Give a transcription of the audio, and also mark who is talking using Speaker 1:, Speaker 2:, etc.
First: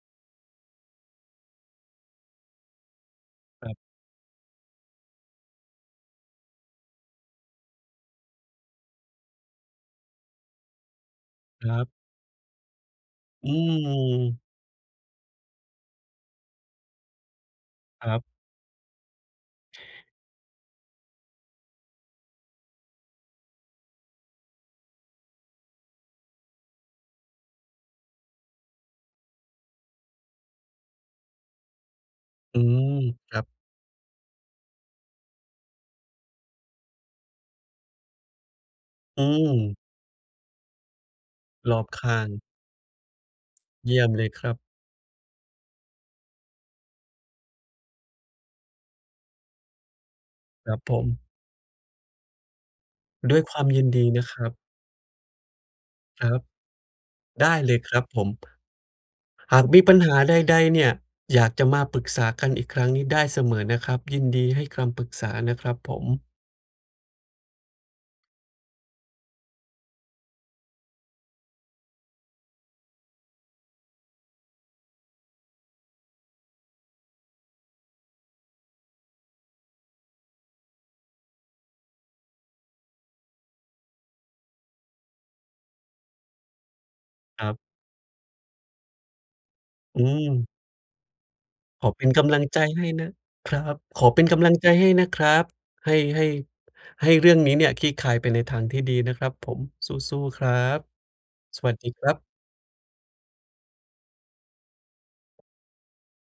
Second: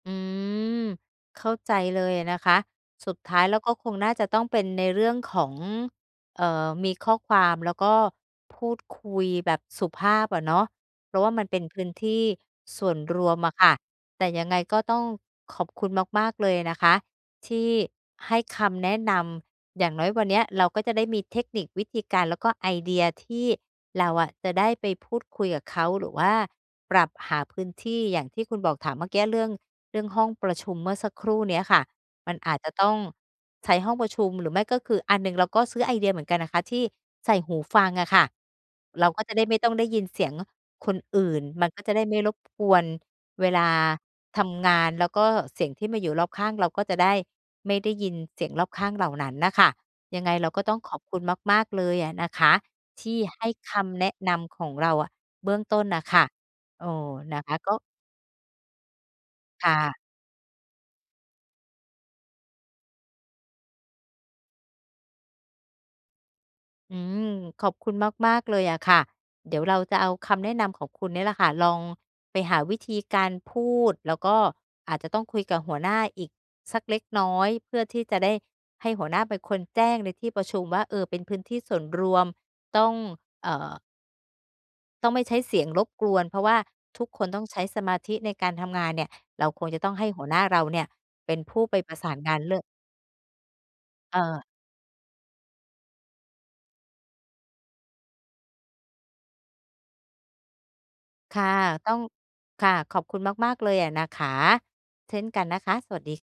Speaker 1: อืม เข้าใจเลยอะนะคะ สุดท้ายแล้วก็
Speaker 2: ครับ
Speaker 1: คงน่าจะต้องเป็นในเรื่องของ เอ่อ มีข้อความแล้วก็พูดคุยแบบสุภาพอะเนาะ เพราะว่ามันเป็น
Speaker 2: คร
Speaker 1: พื
Speaker 2: ั
Speaker 1: ้
Speaker 2: บ
Speaker 1: นที่ส่วนรวม
Speaker 2: อ
Speaker 1: อ
Speaker 2: ื
Speaker 1: ะค่ะ แต่
Speaker 2: ม
Speaker 1: ยังไงก็ต้องขอบคุณมาก ๆ เลยนะคะที่
Speaker 2: ครับ
Speaker 1: ให้คำแนะนำ อย่างน้อยวันเนี้ยเราก็จะได้มีเทคนิค วิธีการ แล้วก็ไอเดียที่เราอะจะได้ไปพูดคุยกับเขา หรือว่าปรับหาพื้นที่อย่างที่คุณบอก ถามเมื่อเกี๊ยเรื่อง เรื่องห้องประชุมเมื่อสักครู่เนี้ยค่ะ มันอา
Speaker 2: อ
Speaker 1: จ
Speaker 2: ื
Speaker 1: จะต
Speaker 2: ม
Speaker 1: ้อง
Speaker 2: ครับ
Speaker 1: ใช้ห้องประชุม หรือไม่ก็คือ อะ หนึ่งเราก็ซื้อไอเดียเหมือนกันนะคะที่ใส่หูฟังอะค่ะ เรา
Speaker 2: อ
Speaker 1: ก็
Speaker 2: ื
Speaker 1: จะได้ไม่ต้อ
Speaker 2: ม
Speaker 1: งได้ยินเสียงคนอื่น มัน
Speaker 2: ร
Speaker 1: ก
Speaker 2: อ
Speaker 1: ็
Speaker 2: บ
Speaker 1: จะได
Speaker 2: ข
Speaker 1: ้ไม
Speaker 2: ้
Speaker 1: ่
Speaker 2: า
Speaker 1: รบ
Speaker 2: ง
Speaker 1: กวนเวลา
Speaker 2: เยี่ยมเลย
Speaker 1: ท
Speaker 2: ครับ
Speaker 1: ำงาน แล้วก็เสียงที่มาอยู่รอบข้าง เราก็จะได้ไม่ได้ยินเสียงรอบข้างเหล่านั้นน่ะค่ะ ยังไงเราก็
Speaker 2: ค
Speaker 1: ต
Speaker 2: ร
Speaker 1: ้อ
Speaker 2: ั
Speaker 1: ง
Speaker 2: บ
Speaker 1: ข
Speaker 2: ผ
Speaker 1: อบคุณ
Speaker 2: ม
Speaker 1: มาก ๆ เลยอะนะคะที่
Speaker 2: ด้
Speaker 1: ใ
Speaker 2: ว
Speaker 1: ห
Speaker 2: ย
Speaker 1: ้
Speaker 2: ความ
Speaker 1: ค
Speaker 2: ยิน
Speaker 1: ำ
Speaker 2: ด
Speaker 1: แน
Speaker 2: ี
Speaker 1: ะ
Speaker 2: นะ
Speaker 1: น
Speaker 2: ครับ
Speaker 1: ำของเราอะเบื้องต้นน่ะค่
Speaker 2: ค
Speaker 1: ะ
Speaker 2: รับ
Speaker 1: เออ นะ
Speaker 2: ได
Speaker 1: ค
Speaker 2: ้
Speaker 1: ะ ก
Speaker 2: เล
Speaker 1: ็
Speaker 2: ยครับผม หา
Speaker 1: ค
Speaker 2: ก
Speaker 1: ่
Speaker 2: มีป
Speaker 1: ะ
Speaker 2: ัญหาใด ๆ เนี่ย อยากจะมาปรึกษากันอีกครั้งนี่ได้เสมอนะครับ ยินดีให้คำปรึกษานะครับผม
Speaker 1: อืม ขอบคุณมาก ๆ เลยอะค่ะ เดี๋ยวเราจะเอาคำแนะนำของคุณนี่แหละค่ะลองไปหาวิธีการพูด แล้วก็อาจจะต้องคุยกับหัวหน้าอีกสักเล็กน้อย เพื่อที่จะได้ให้หัวหน้าเป็นคนแจ้งในที่ประชุมว่า "เออ เป็นพื้นที่ส่วนรวม ต้อง เออ" ต้องไม่ใช้เสียงรบกวน เพราะว่าทุกคนต้
Speaker 2: ค
Speaker 1: อง
Speaker 2: รั
Speaker 1: ใช
Speaker 2: บ
Speaker 1: ้สมาธิในการทำงาน"เนี่ย เราคงจะต้อง
Speaker 2: อ
Speaker 1: ให้หัวหน้า
Speaker 2: ืม
Speaker 1: เราเนี่ยเป็นผู้ไป
Speaker 2: ข
Speaker 1: ป
Speaker 2: อ
Speaker 1: ระ
Speaker 2: เป
Speaker 1: ส
Speaker 2: ็น
Speaker 1: าน
Speaker 2: ก
Speaker 1: ง
Speaker 2: ำ
Speaker 1: า
Speaker 2: ล
Speaker 1: น
Speaker 2: ัง
Speaker 1: เร
Speaker 2: ใ
Speaker 1: ่
Speaker 2: จ
Speaker 1: อะ
Speaker 2: ให้นะ ครับ ขอ
Speaker 1: เ
Speaker 2: เป็นก
Speaker 1: ออ
Speaker 2: ำลังใจให้นะครับ ให้ ให้ ให้เรื่องนี้เนี่ยคลี่คลายไปในทางที่ดีนะครับผม สู้ ๆ ครับ
Speaker 1: ค่ะ
Speaker 2: สวัสด
Speaker 1: ต
Speaker 2: ี
Speaker 1: ้อง
Speaker 2: ครับ
Speaker 1: ค่ะ ขอบคุณมาก ๆ เลยอะนะคะ เช่นกันนะคะ สวัสดี ค